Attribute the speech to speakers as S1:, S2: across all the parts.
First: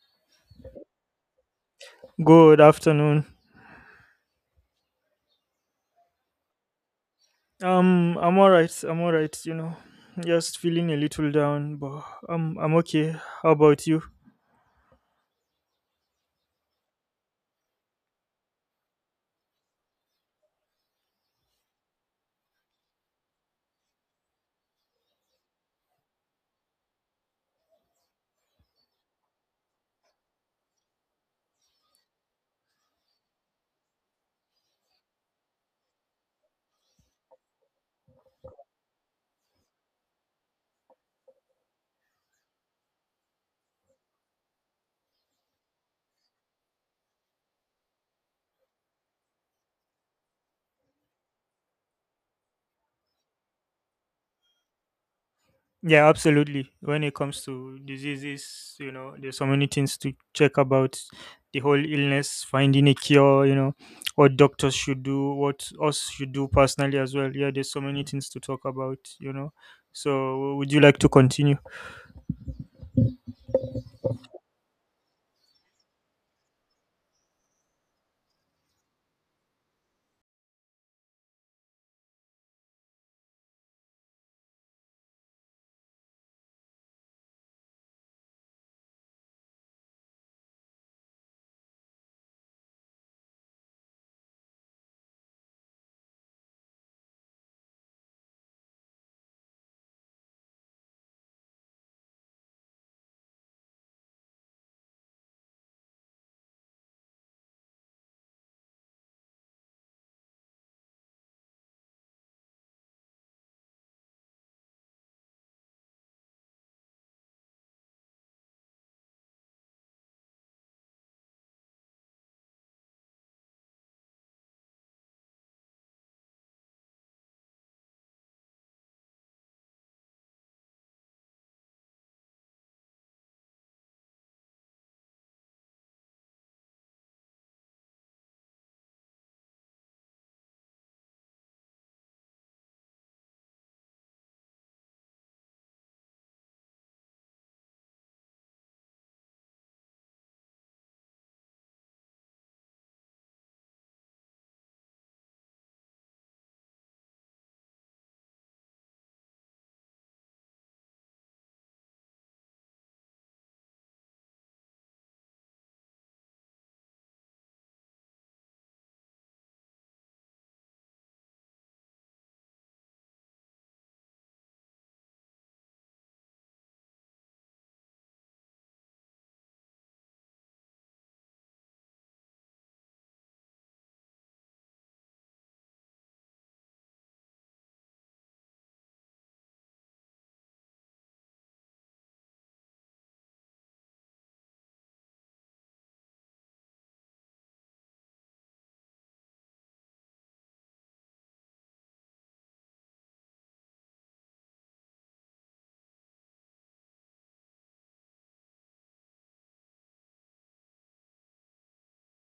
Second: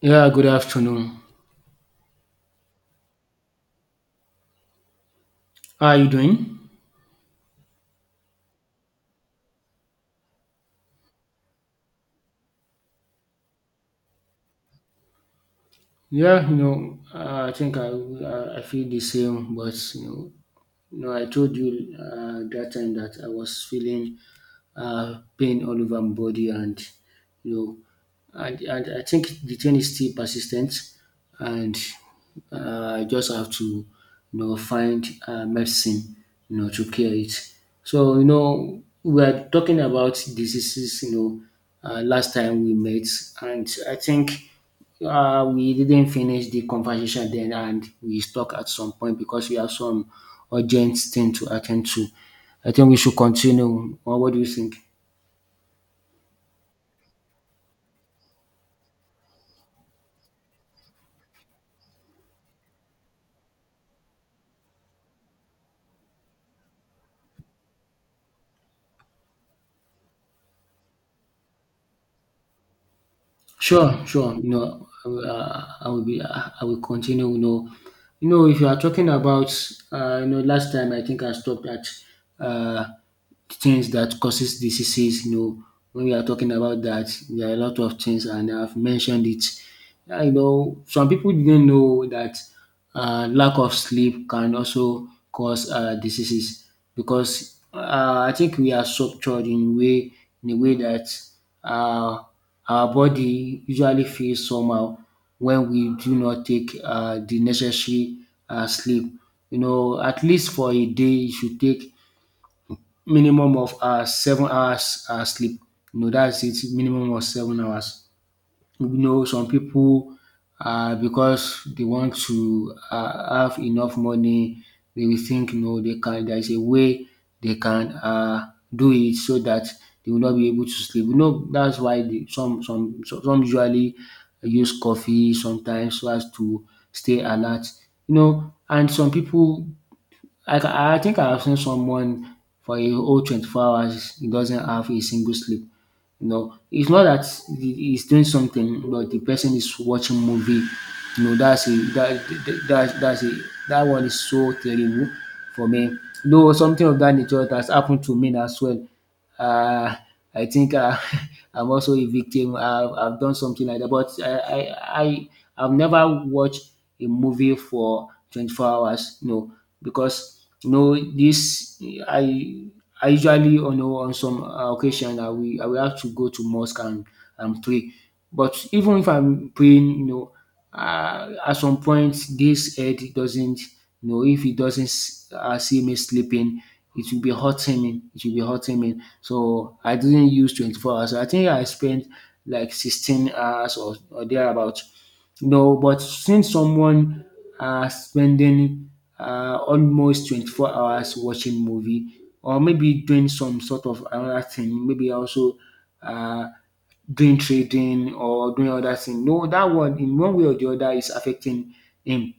S1: Yeah, good afternoon.
S2: Good afternoon.
S1: How are you doing?
S2: I'm all right. I'm all right. Just feeling a little down, but I'm okay. How about you?
S1: Yeah, I think I feel the same, but I told you that time that I was feeling pain all over my body, and you know, I think the thing is still persistent, and I just have to, find medicine, to cure it. So we are talking about diseases, last time we met, and I think we didn't finish the conversation then, and we stuck at some point because we have some urgent thing to attend to. I think we should continue. Or what do you think?
S2: Yeah, absolutely. When it comes to diseases, there's so many things to check about the whole illness, finding a cure, what doctors should do, what us should do personally as well. Yeah, there's so many things to talk about. So, would you like to continue?
S1: Sure, sure. I will be. I will continue. If you are talking about, last time I think I stopped at uh, things that causes diseases. When we are talking about that, there are a lot of things, and I've mentioned it. I know, some people didn't know that. Lack of sleep can also cause diseases because I think we are structured in a way that uh, our body usually feels somehow when we do not take the necessary sleep. At least for a day, you should take minimum of 7 hours sleep. That's it, minimum of 7 hours. Some pipu because dey want to have enough money, dey will think dey can, there is a way dey can do it, so dat dey will not be able to sleep. Dats why de some usually use coffee sometimes so as to stay alert. And some pipu, I think I have seen someone for a whole 24 hours, he doesn't have a single sleep. It's not that he's doing something, but the person is watching movie. You know, that's a that that that, that's a that one is so terrible for me. Though something of that nature has happened to me as well. Uh, I think I'm also a victim. I've done something like that, but I've never watched a movie for 24 hours. No, because you know this I I usually, on some occasion, I will have to go to mosque and pray. But even if I'm praying, at some point, this head doesn't, if it doesn't see me sleeping, it will be hurting me. It will be hurting me. So I didn't use 24 hours. I think I spent like 16 hours or thereabout. No, but since someone spending almost 24 hours watching movie, or maybe doing some sort of another thing, maybe also uh, doing trading or doing other thing. No, that one in one way or the other is affecting him.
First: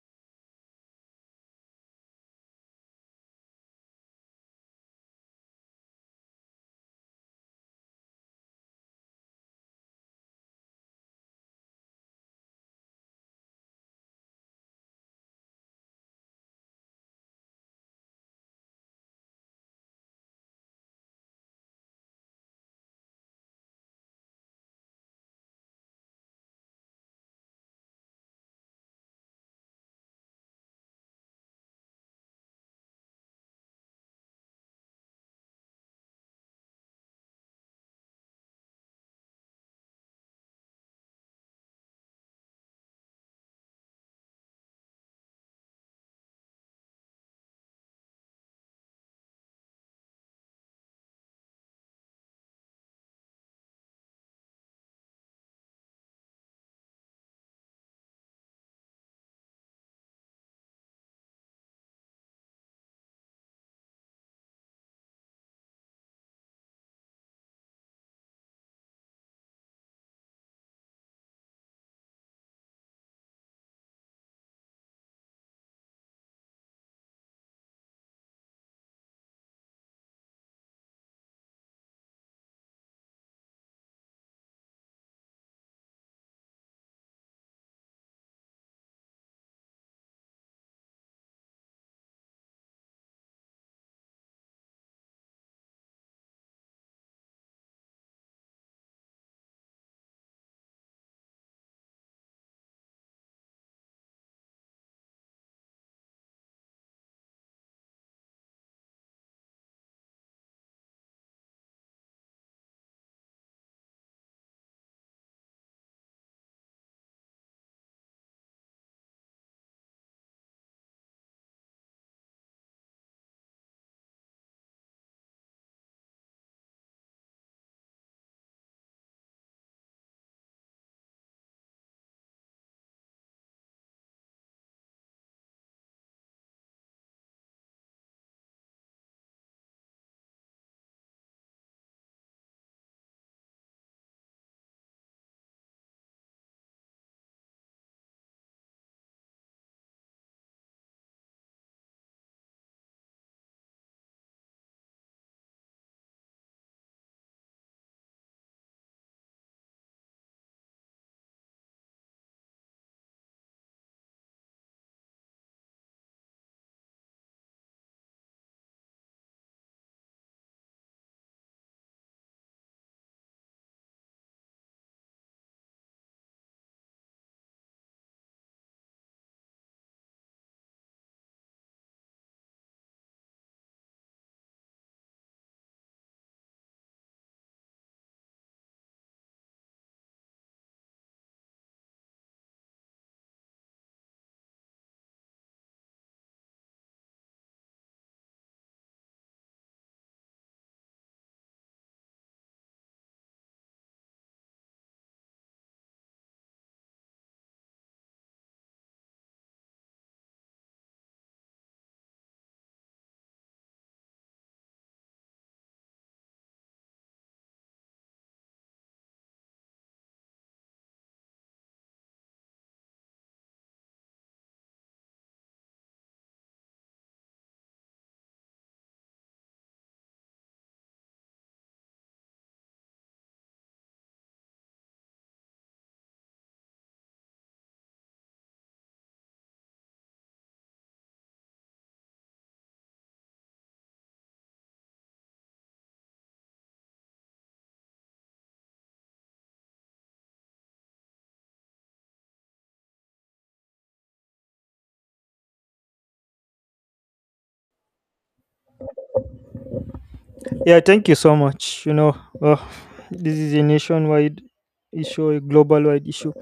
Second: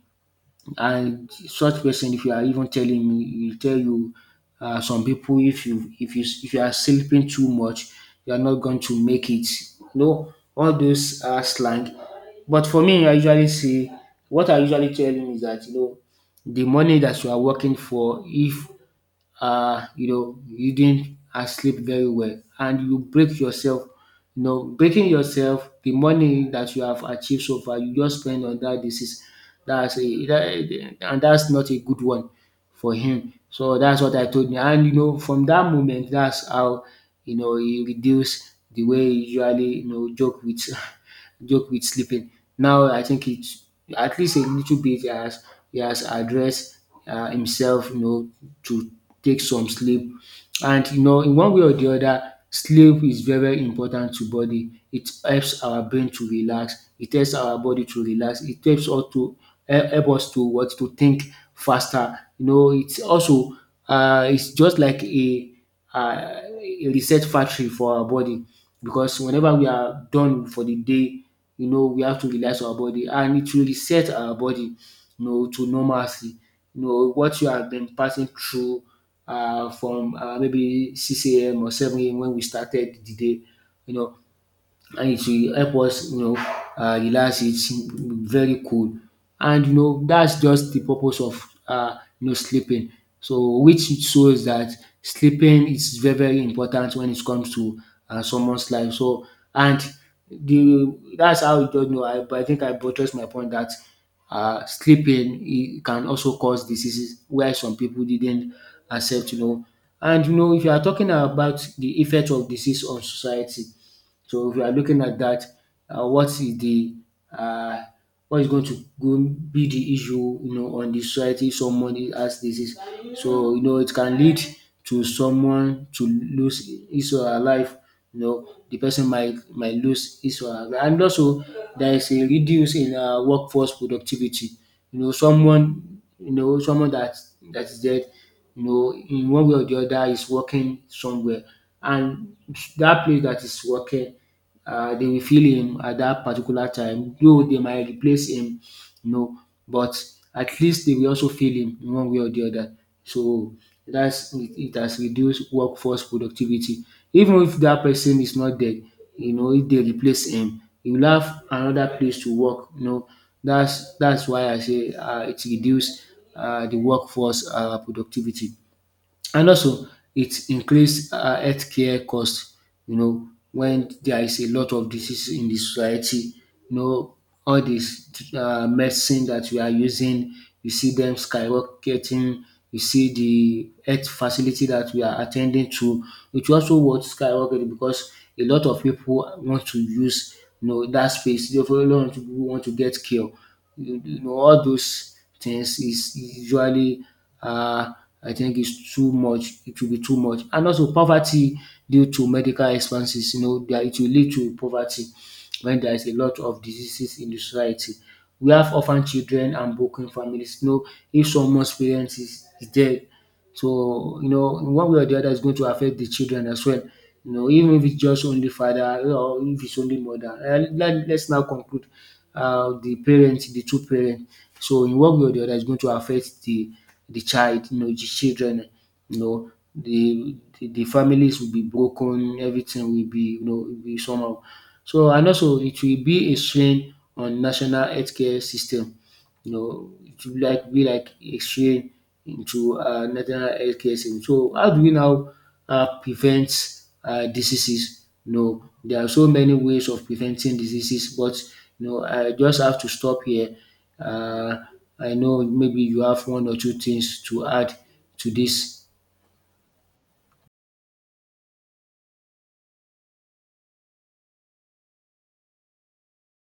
S1: And such person, if you are even telling me, he will tell you, some people, if you are sleeping too much, you are not going to make it. No, all those are slang. But for me, I usually see, what I usually tell him is that, the money that you are working for, if you didn't sleep very well, and you break yourself. Breaking yourself, the money that you have achieved so far, you just spend on that disease. And that's not a good one for him. So that's what I told me. And from that moment, that's how he reduced the way he usually joke with joke with sleeping. Now I think it's at least a little bit, he has addressed himself, to take some sleep. And in one way or the other, sleep is very, very important to body. It helps our brain to relax. It helps our body to relax. It helps us to help us to what to think faster. It's just like a, a reset factory for our body, because whenever we are done for the day, we have to relax our body, and it will reset our body, to normalcy. What you have been passing through, from maybe 6 a.m. or 7 a.m. when we started the day. You know, and it will help us relax. It's very cool, and that's just the purpose of, sleeping, so which it shows that sleeping is very very important when it comes to someone's life. So, and the that's how you just know I but I think I buttress my point that sleeping, it can also cause diseases, where some people didn't accept. And if you are talking about the effect of disease on society, so if we are looking at that, uh, what is the uh, what is going to go be the issue, on the society if someone has disease? So it can lead to someone to lose his or her life. The person might lose his or her life. And also, there is a reduce in workforce productivity. Someone that is dead, in one way or the other, is working somewhere. And that place that is working, they will fill him at that particular time, though they might replace him, no, but at least they will also feel him in one way or the other. So that's it, it has reduced workforce productivity. Even if that person is not dead, if they replace him, he will have another place to work. That's why I say it reduced the workforce productivity. And also, it increase healthcare cost, when there is a lot of disease in the society. You know, all this medicine that we are using, you see them skyrocketing. You see the health facility that we are attending to, which also was skyrocketing because a lot of people want to use, that space. Therefore, a lot of people want to get care. All those things is usually, uh I think it's too much. It will be too much. And also poverty due to medical expenses, that, it will lead to poverty when there is a lot of diseases in the society. We have orphan children and broken families. If someone's parents is dead, so, in one way or the other, it's going to affect the children as well. Even if it's just only father, or if it's only mother. And let's now conclude, the parents, the two parents. So, in one way or the other, it's going to affect the child, the children. The families will be broken. Everything will be, will be somehow. So, and also, it will be a strain on national healthcare system. It will like be like exchange into our national healthcare system. So how do we now prevent diseases? There are so many ways of preventing diseases, but I just have to stop here. Uh, I know maybe you have one or two things to add to this.
S2: Yeah, thank you so much. Uh, this is a nationwide issue, a global wide issue.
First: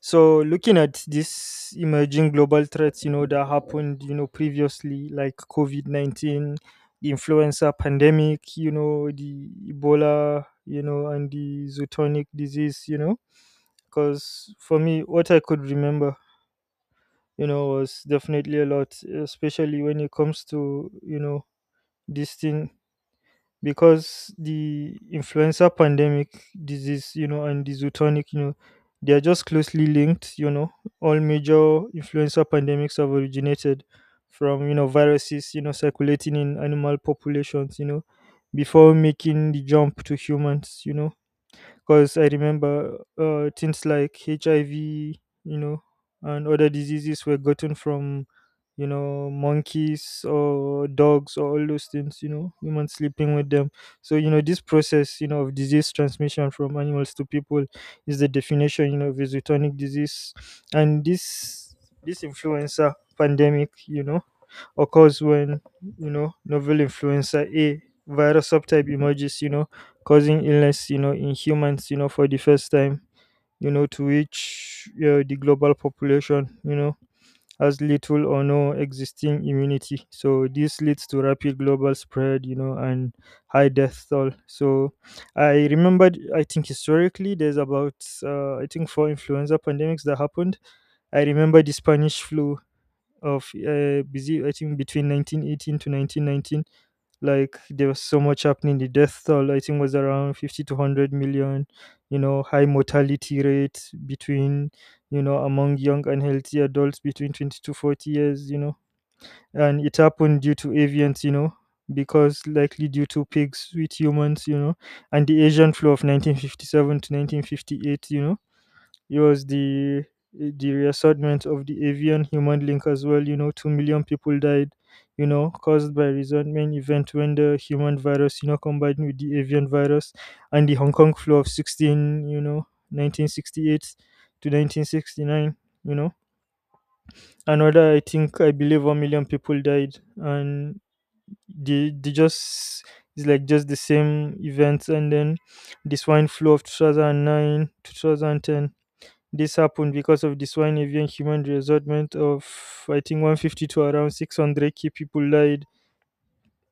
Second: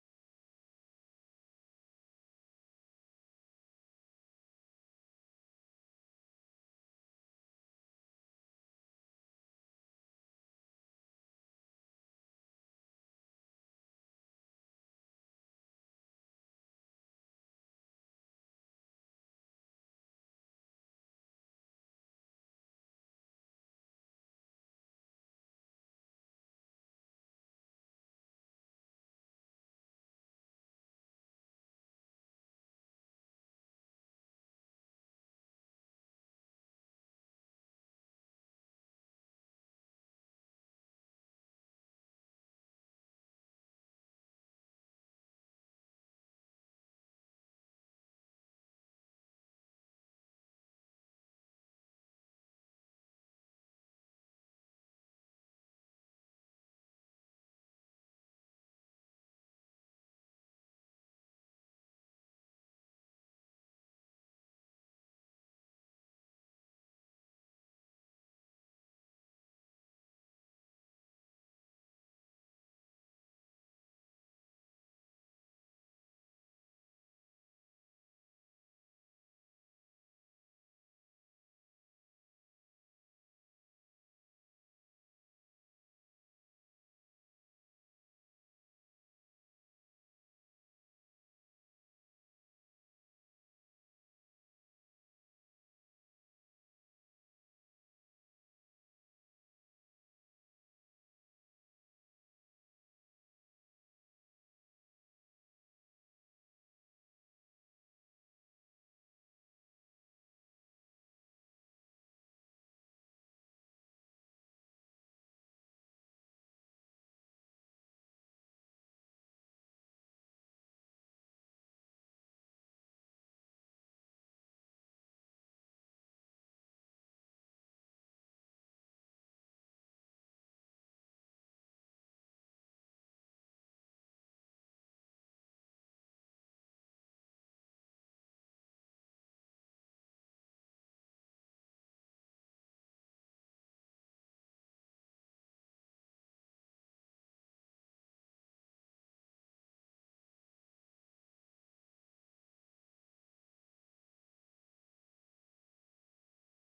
S2: So, looking at these emerging global threats, that happened, previously, like COVID 19, the influenza pandemic, the Ebola, and the zootonic disease, because for me, what I could remember, was definitely a lot, especially when it comes to, this thing because the influenza pandemic disease and the zootonic they are just closely linked. You know all major influenza pandemics have originated from viruses circulating in animal populations before making the jump to humans. Because I remember things like HIVknow, and other diseases were gotten from, monkeys or dogs or all those things, humans sleeping with them. So, this process, of disease transmission from animals to people is the definition, of a zootonic disease. And this influenza pandemic, occurs when novel influenza A virus subtype emerges, causing illness, in humans, for the first time, to which the global population, has little or no existing immunity. So this leads to rapid global spread, and high death toll. So I remembered, I think historically, there's about, I think, four influenza pandemics that happened. I remember the Spanish flu of busy I think between 1918 to 1919. Like there was so much happening. The death toll I think was around 50 to 100 million. High mortality rate between among young and healthy adults between 20 to 40 years. And it happened due to avians because likely due to pigs with humans. And the asian flu of 1957 to 1958, it was the reassortment of the avian human link as well. You know, 2 million people died. You know, caused by resentment event when the human virus, you know, combined with the avian virus, and the Hong Kong flu of 16, you know, 1968 to 1969. You know, another I think I believe 1 million people died, and they just it's like just the same events, and then the swine flu of 2009, 2010. This happened because of the swine avian human resentment of, I think, 150 to around 600 key people died.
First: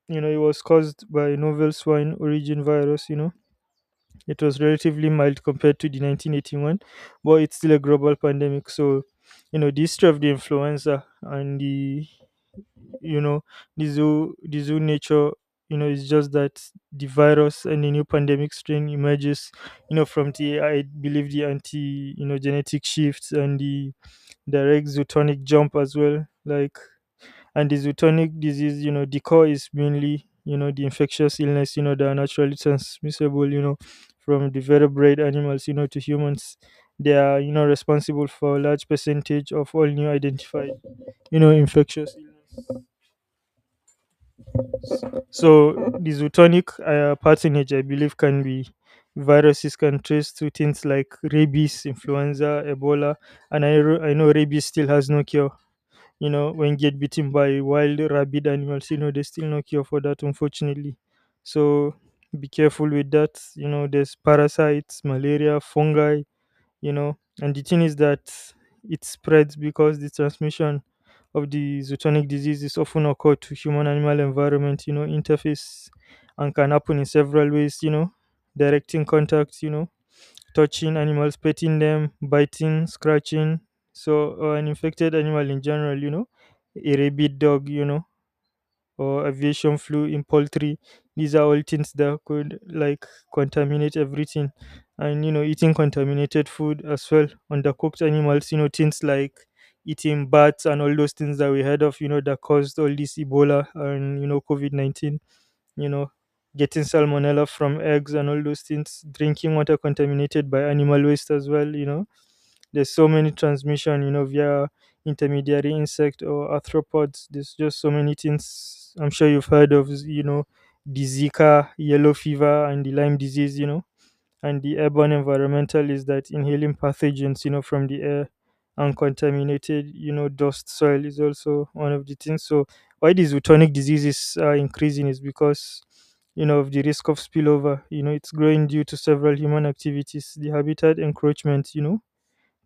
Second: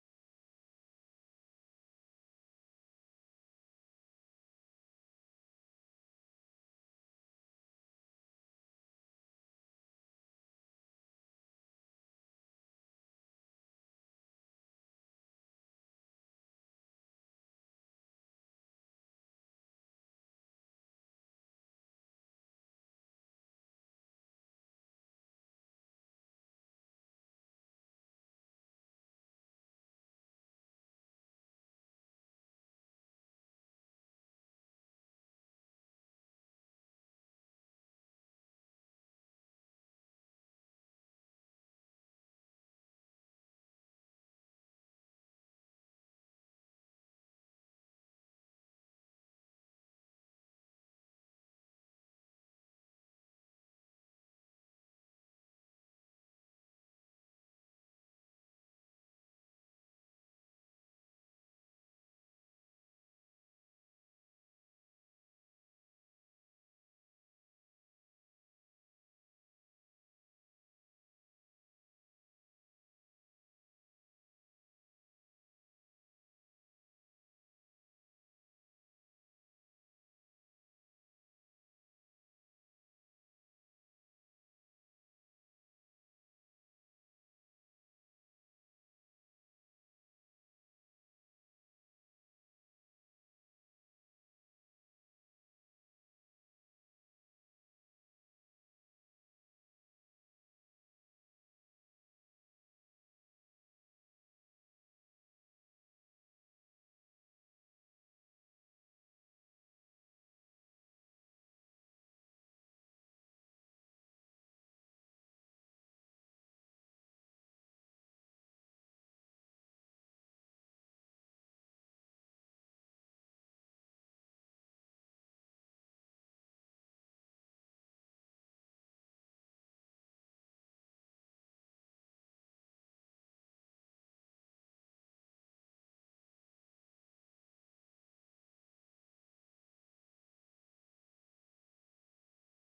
S2: You know, it was caused by a novel swine origin virus, you know. It was relatively mild compared to the 1981, but it's still a global pandemic. So, you know, the history of the influenza and the, you know, the zoo nature, you know, it's just that the virus and the new pandemic strain emerges, you know, from the, I believe, the anti, you know, genetic shifts and the direct zootonic jump as well. Like, and the zootonic disease, you know, the core is mainly, you know, the infectious illness, you know, that are naturally transmissible, you know, from the vertebrate animals, you know, to humans. They are, you know, responsible for a large percentage of all new identified, you know, infectious illness. So the zootonic patronage, I believe, can be viruses. Can trace to things like rabies, influenza, Ebola, and I know rabies still has no cure, you know, when get bitten by wild rabid animals, you know, there's still no cure for that, unfortunately. So be careful with that. You know, there's parasites, malaria, fungi, you know, and the thing is that it spreads because the transmission of the zootonic diseases often occur to human animal environment, you know, interface and can happen in several ways, you know, direct in contact, you know, touching animals, petting them, biting, scratching. So, or an infected animal in general, you know, a rabid dog, you know, or aviation flu in poultry. These are all things that could like contaminate everything. And, you know, eating contaminated food as well, undercooked animals, you know, things like eating bats and all those things that we heard of, you know, that caused all this Ebola and, you know, COVID 19, you know, getting salmonella from eggs and all those things, drinking water contaminated by animal waste as well, you know. There's so many transmission, you know, via intermediary insect or arthropods. There's just so many things I'm sure you've heard of, you know, the Zika, yellow fever and the Lyme disease, you know, and the airborne environmental is that inhaling pathogens, you know, from the air and contaminated, you know, dust soil is also one of the things. So why these zoonotic diseases are increasing is because, you know, of the risk of spillover, you know, it's growing due to several human activities. The habitat encroachment, you know,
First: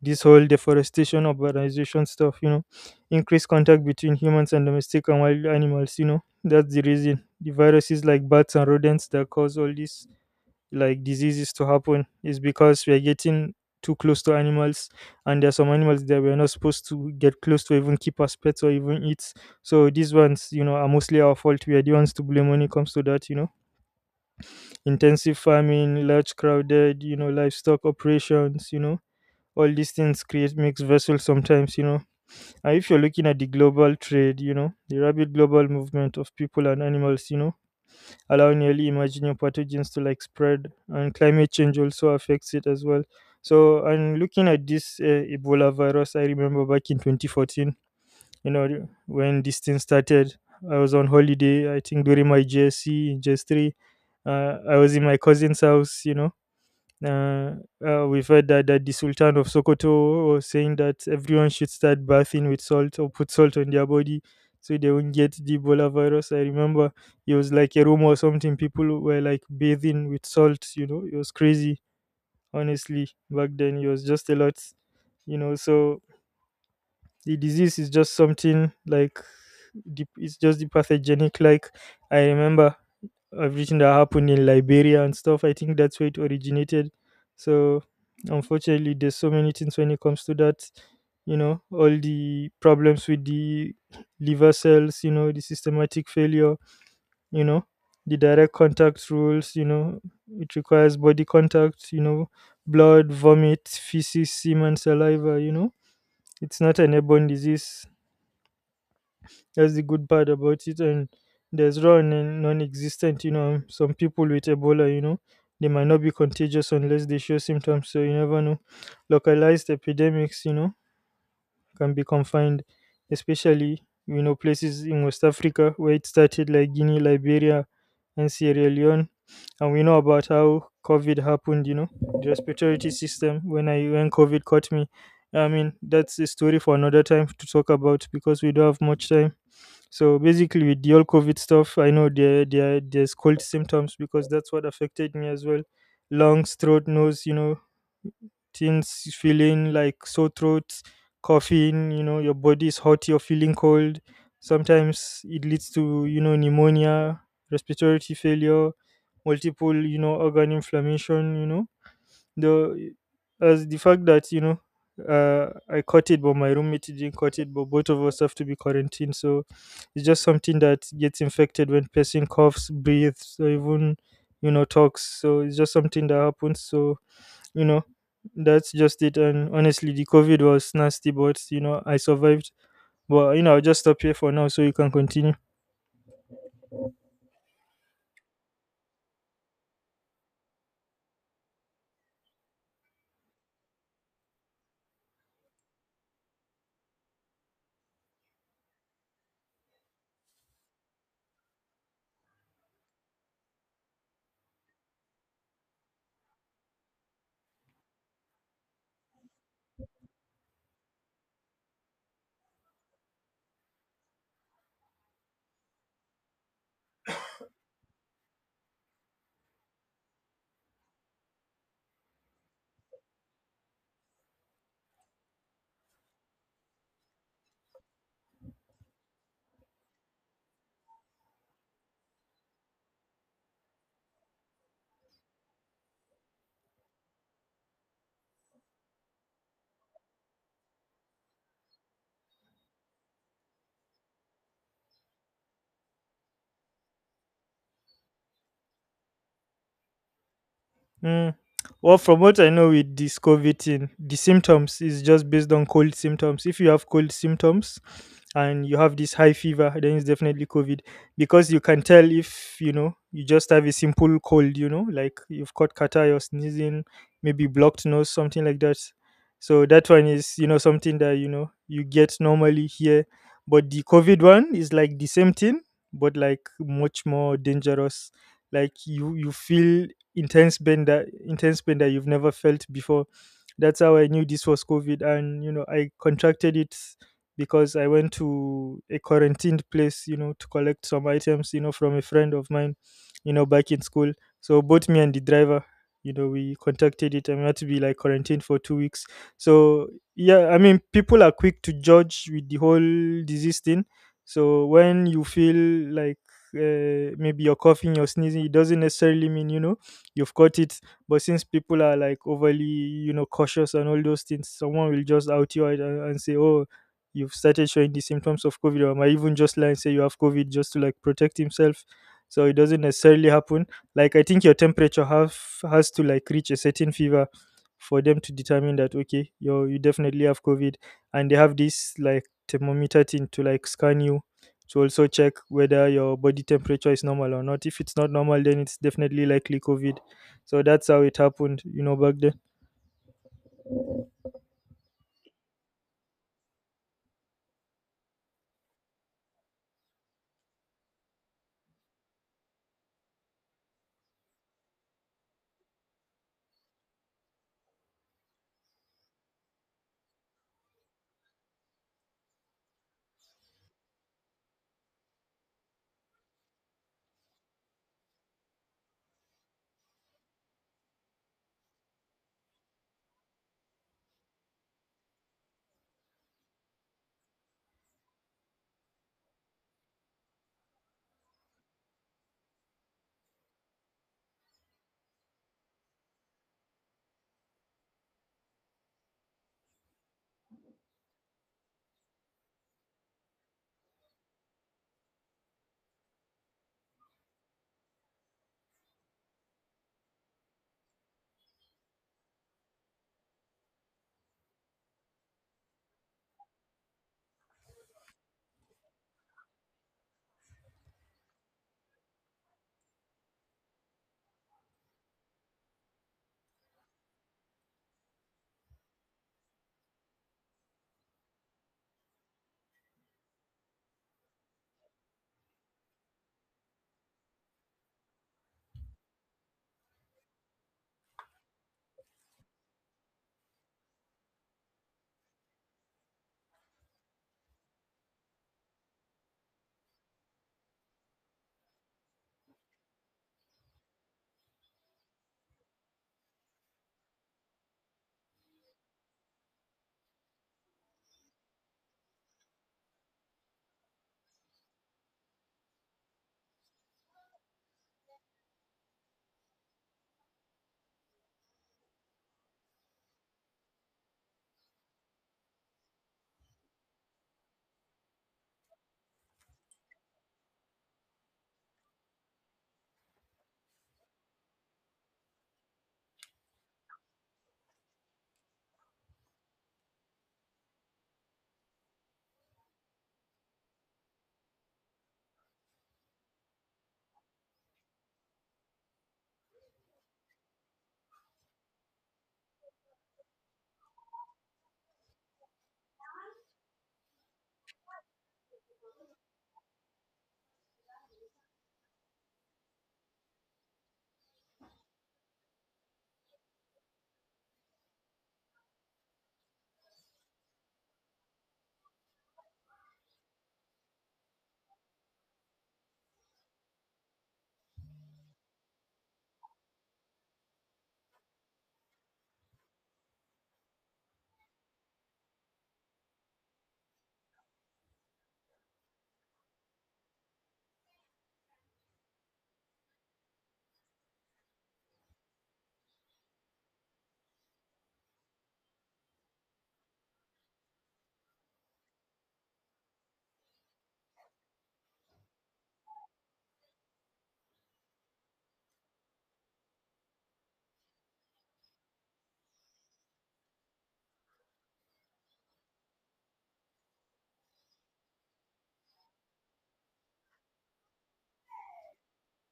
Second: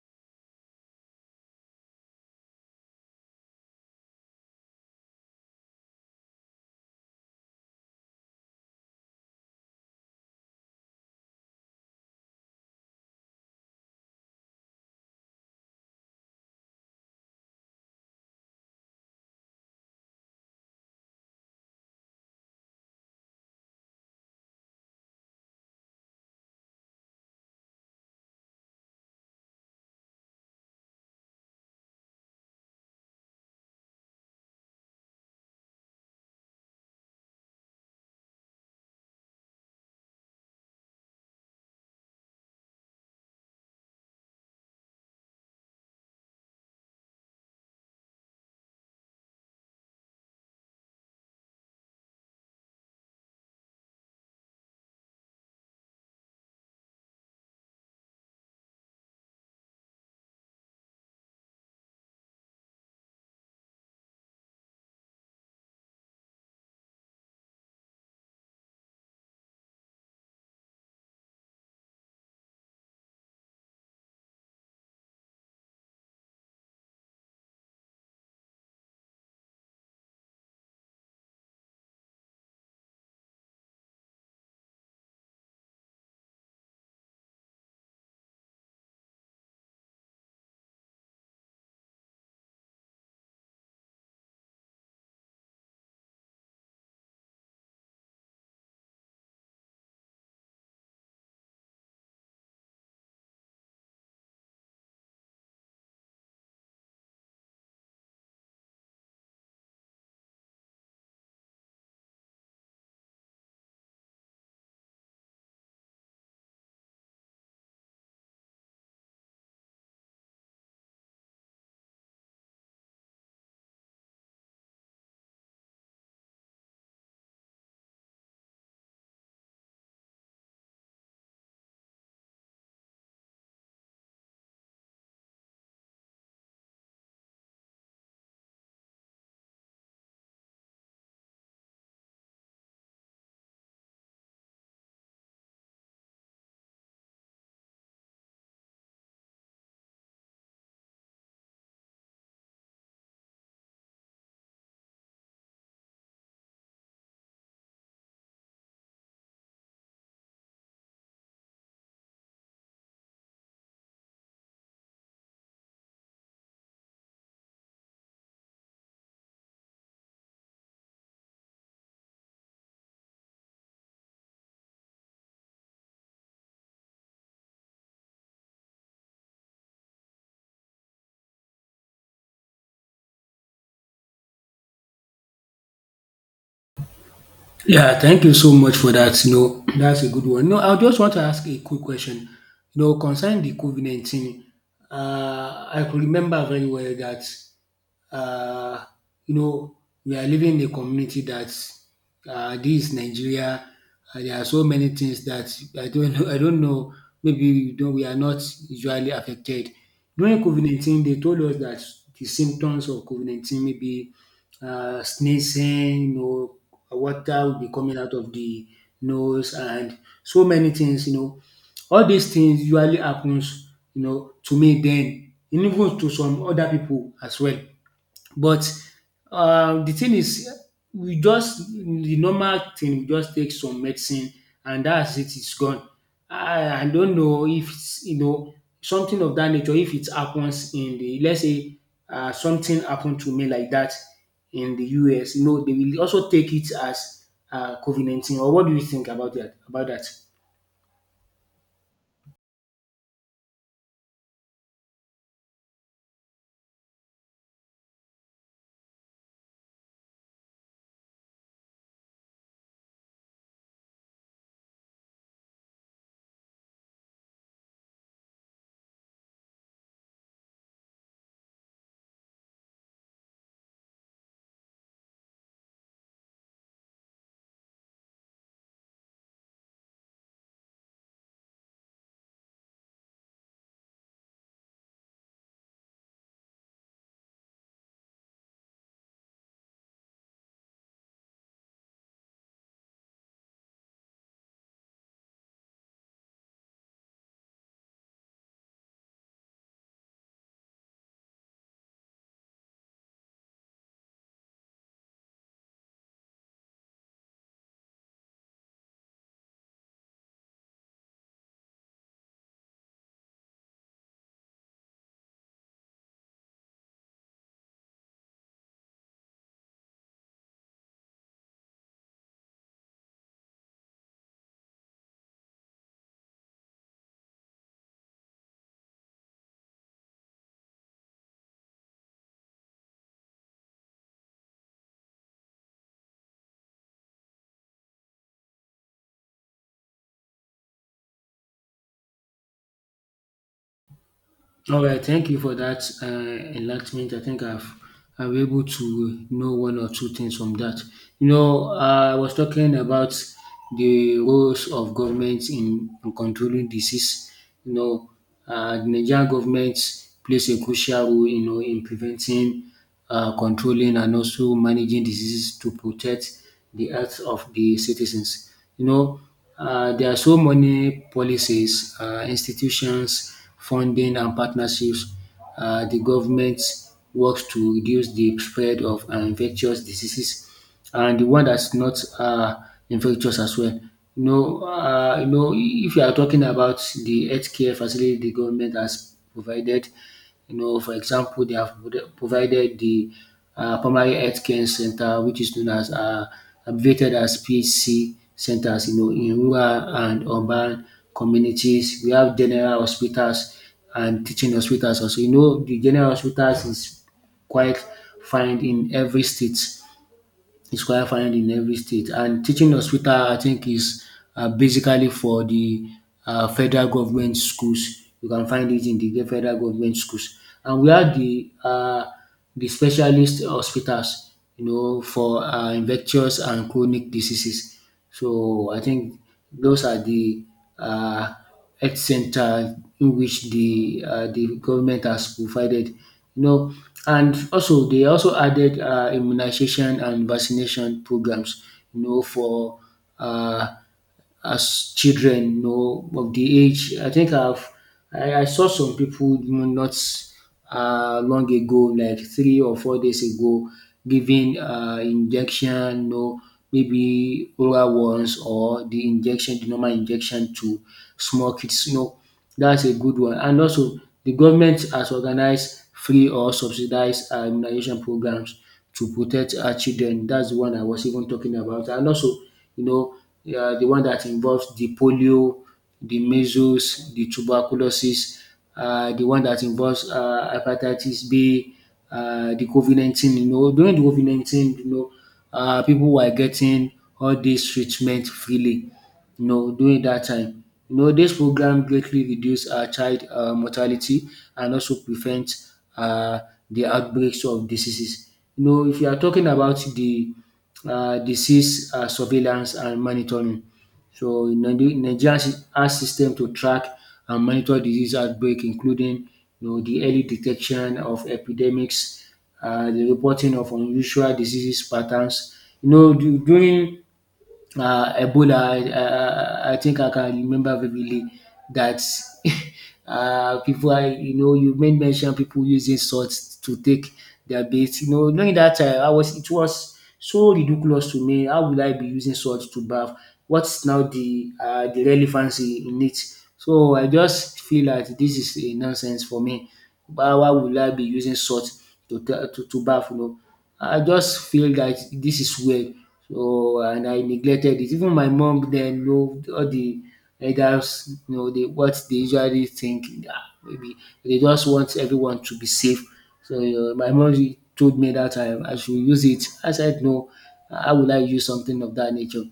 S2: this whole deforestation urbanization stuff, you know, increased contact between humans and domestic and wild animals, you know, that's the reason the viruses like bats and rodents that cause all this like diseases to happen is because we are getting too close to animals, and there are some animals that we're not supposed to get close to even keep as pets or even eat. So these ones, you know, are mostly our fault. We are the ones to blame when it comes to that, you know, intensive farming, large crowded, you know, livestock operations, you know, all these things create mixed vessels sometimes, you know. And if you're looking at the global trade, you know, the rapid global movement of people and animals, you know, allowing early emerging pathogens to like spread, and climate change also affects it as well. So, and looking at this ebola virus, I remember back in 2014, when this thing started, I was on holiday. I think during my jsc in JS3, I was in my cousin's house uh, we've heard that the Sultan of Sokoto was saying that everyone should start bathing with salt or put salt on their body so they won't get the Ebola virus. I remember it was like a rumor or something. People were like bathing with salt, you know, it was crazy, honestly. Back then, it was just a lot, you know. So the disease is just something like the, it's just the pathogenic. Like, I remember everything that happened in Liberia and stuff. I think that's where it originated. So unfortunately, there's so many things when it comes to that. You know, all the problems with the liver cells. You know, the systematic failure. You know, the direct contact rules. You know, it requires body contact. You know, blood, vomit, feces, semen, saliva. You know, it's not an airborne disease. That's the good part about it. And there's raw and non existent, you know, some people with Ebola, you know, they might not be contagious unless they show symptoms. So you never know. Localized epidemics, you know, can be confined, especially, you know, places in West Africa where it started, like Guinea, Liberia, and Sierra Leone. And we know about how COVID happened, you know, the respiratory system when COVID caught me. I mean, that's a story for another time to talk about because we don't have much time. So basically, with the all COVID stuff, I know there's cold symptoms because that's what affected me as well. Lungs, throat, nose, you know, things feeling like sore throat, coughing, you know, your body is hot, you're feeling cold. Sometimes it leads to, you know, pneumonia, respiratory failure, multiple, you know, organ inflammation, you know, the as the fact that, you know, I caught it, but my roommate didn't caught it. But both of us have to be quarantined, so it's just something that gets infected when person coughs, breathes, or even, you know, talks. So it's just something that happens. So, you know, that's just it. And honestly, the COVID was nasty, but, you know, I survived. But, you know, I'll just stop here for now so you can continue.
S1: Yeah, thank you so much for that. No, that's a good one. No, I just want to ask a quick question. Concerning the COVID 19, I could remember very well that, uh, you know, we are living in a community that, this is Nigeria. There are so many things that I don't know. I don't know. Maybe we are not usually affected. During COVID 19, they told us that the symptoms of COVID 19 may be sneezing, water will be coming out of the nose, and so many things. All these things usually happens, to me then, and even to some other people as well. But the thing is, we just the normal thing, we just take some medicine, and that's it, it's gone. I don't know if it's, something of that nature, if it happens in the, let's say, something happened to me like that in the US, they will also take it as COVID-19. Or what do you think about that?
S2: Mm. Well, from what I know with this COVID thing, the symptoms is just based on cold symptoms. If you have cold symptoms and you have this high fever, then it's definitely COVID because you can tell if you just have a simple cold, like you've caught catarrh, you're sneezing, maybe blocked nose, something like that. So that one is something that you get normally here, but the COVID one is like the same thing, but like much more dangerous, like you feel intense pain that you've never felt before. That's how I knew this was COVID, and I contracted it because I went to a quarantined place, to collect some items, from a friend of mine, back in school. So both me and the driver, we contracted it and we had to be like quarantined for 2 weeks. So yeah, I mean, people are quick to judge with the whole disease thing. So when you feel like maybe you're coughing, you're sneezing, it doesn't necessarily mean you've caught it. But since people are like overly, cautious and all those things, someone will just out you out and say, oh, you've started showing the symptoms of COVID, or might even just lie and say you have COVID just to like protect himself. So it doesn't necessarily happen. Like I think your temperature have has to like reach a certain fever for them to determine that okay, you definitely have COVID, and they have this like thermometer thing to like scan you, to also check whether your body temperature is normal or not. If it's not normal, then it's definitely likely COVID. So that's how it happened, back then.
S1: All right, thank you for that enlightenment. I think I've I was able to know one or two things from that. You know, I was talking about the roles of government in controlling disease. You know, the Nigerian government plays a crucial role, you know, in preventing controlling and also managing diseases to protect the health of the citizens. There are so many policies, institutions, funding and partnerships. The government works to reduce the spread of infectious diseases and the one that's not infectious as well. If you are talking about the healthcare facility the government has provided, you know, for example, they have provided the primary health care center, which is known as abbreviated as PHC centers. You know, in rural and urban communities, we have general hospitals and teaching hospitals also. You know, the general hospitals is quite find in every state is quite found in every state. And teaching hospital, I think, is basically for the federal government schools. You can find it in the federal government schools. And we have the specialist hospitals, you know, for infectious and chronic diseases. So I think those are the uh, health center in which the government has provided, you know. And also they also added immunization and vaccination programs, you know, for uh, as children, you know, of the age. I think I've I saw some people, you know, not long ago, like 3 or 4 days ago, giving injection, you know, maybe oral ones or the injection, the normal injection to small kids. You know, that's a good one. And also, the government has organized free or subsidized immunization programs to protect our children. That's the one I was even talking about. And also, you know, the one that involves the polio, the measles, the tuberculosis, the one that involves hepatitis B, the COVID 19. You know, during the COVID 19, you know, people were getting all this treatment freely. No, during that time. You know, this program greatly reduce child mortality and also prevent uh, the outbreaks of diseases. You know, if you are talking about the disease surveillance and monitoring, so Nigeria has system to track and monitor disease outbreak, including, you know, the early detection of epidemics, the reporting of unusual diseases patterns. You know, during Ebola, I think I can remember vividly that people are, you know, you made mention people using salt to take their bath. You know, during that time, I was it was so ridiculous to me. How will I be using salt to bath? What's now the relevancy in it? So I just feel that this is a nonsense for me. But why would I be using salt to to bath? You know, I just feel that this is weird. So and I neglected it. Even my mom then know all the elders, you know, they, what they usually think, ah, maybe they just want everyone to be safe. So you my mom told me that I should use it. I said no, how will I use something of that nature?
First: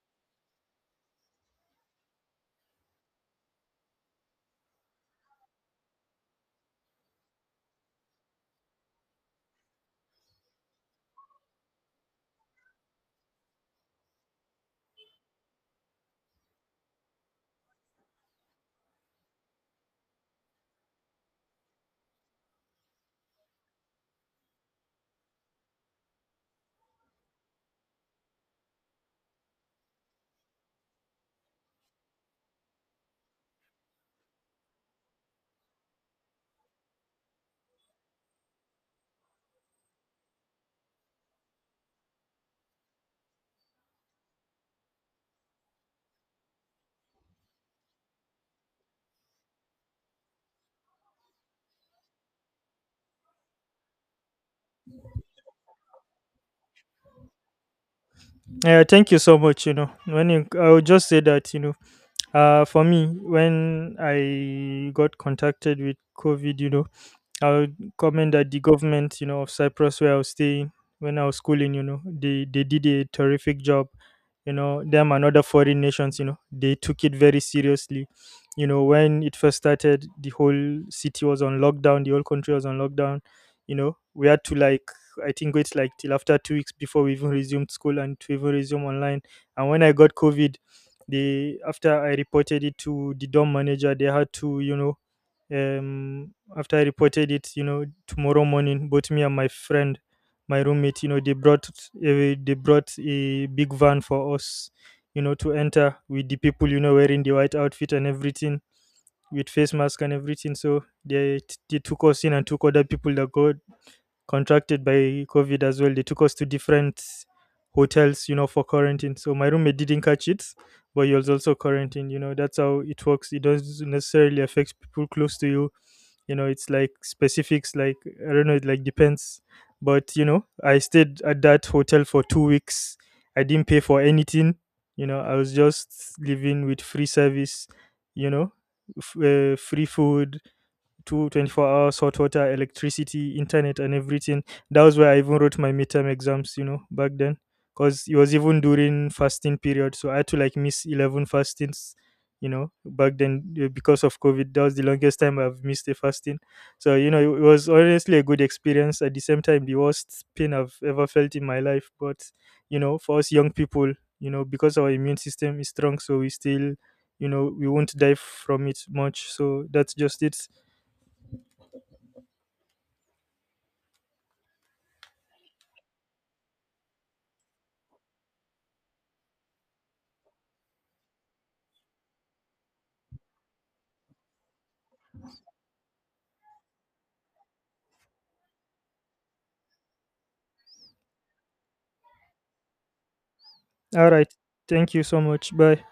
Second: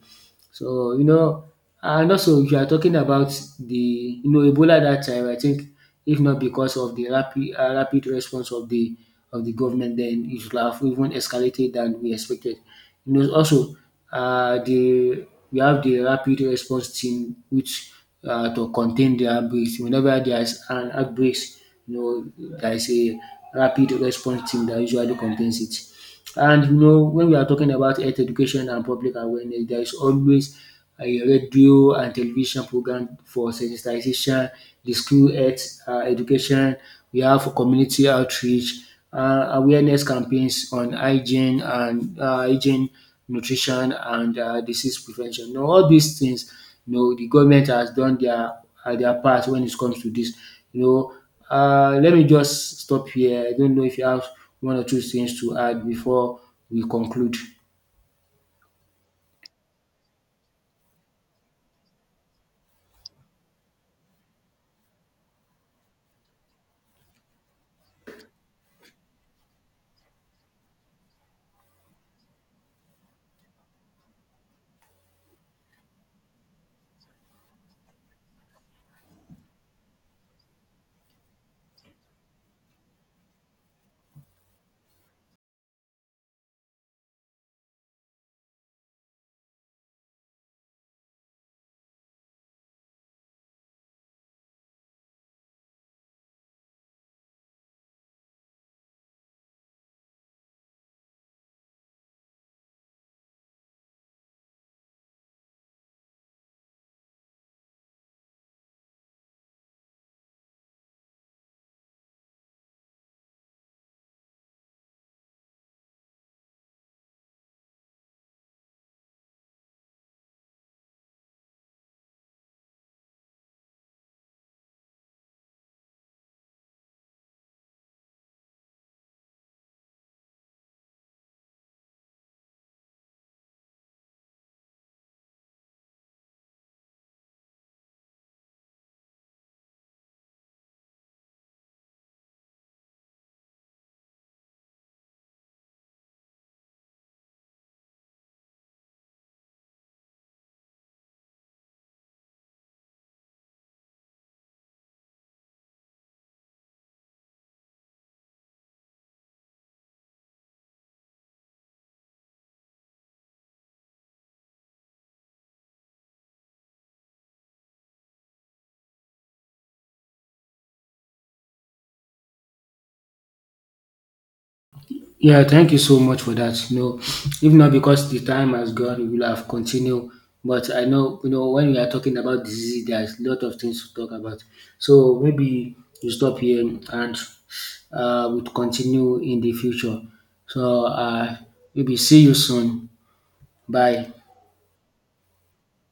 S1: So, you know, and also if you are talking about the, you know, Ebola that time, I think if not because of the rapid response of the government, then it should have even escalated than we expected. You know, also the we have the rapid response team which to contain the outbreaks. Whenever there is an outbreaks, you know, there is a rapid response team that usually contains it. And you know, when we are talking about health education and public awareness, there is always a radio and television program for sensitization, the school health education. We have community outreach, awareness campaigns on hygiene and nutrition, and disease prevention. You know, all these things, you know, the government has done their part when it comes to this. You know, let me just stop here. I don't know if you have one or two things to add before we conclude.
S2: Yeah, thank you so much. I would just say that for me, when I got contacted with COVID, I would comment that the government, of Cyprus, where I was staying when I was schooling, they did a terrific job. Them and other foreign nations, they took it very seriously. When it first started, the whole city was on lockdown, the whole country was on lockdown. We had to like, I think, wait like till after 2 weeks before we even resumed school, and to even resume online. And when I got COVID, they, after I reported it to the dorm manager, they had to, um after I reported it, tomorrow morning, both me and my friend, my roommate, they brought a big van for us, to enter, with the people, wearing the white outfit and everything, with face mask and everything. So they took us in, and took other people that got contracted by COVID as well. They took us to different hotels, for quarantine. So my roommate didn't catch it, but he was also quarantined. That's how it works. It doesn't necessarily affect people close to you. You know It's like specifics. Like, I don't know, it like depends. But I stayed at that hotel for 2 weeks. I didn't pay for anything. I was just living with free service, you know free food. Two Twenty-four hours hot water, electricity, internet, and everything. That was where I even wrote my midterm exams, back then, because it was even during fasting period. So I had to like miss 11 fastings, back then, because of COVID. That was the longest time I've missed a fasting. So it was honestly a good experience, at the same time the worst pain I've ever felt in my life. But for us young people, because our immune system is strong, so we still, we won't die from it much. So that's just it.
S1: Yeah, thank you so much for that. No, know, if not because the time has gone, we will have continued. But I know, you know, when we are talking about disease, there's a lot of things to talk about. So maybe you stop here and we'll continue in the future. So uh, Maybe see you soon.
S2: All
S1: Bye.
S2: right. Thank you so much. Bye.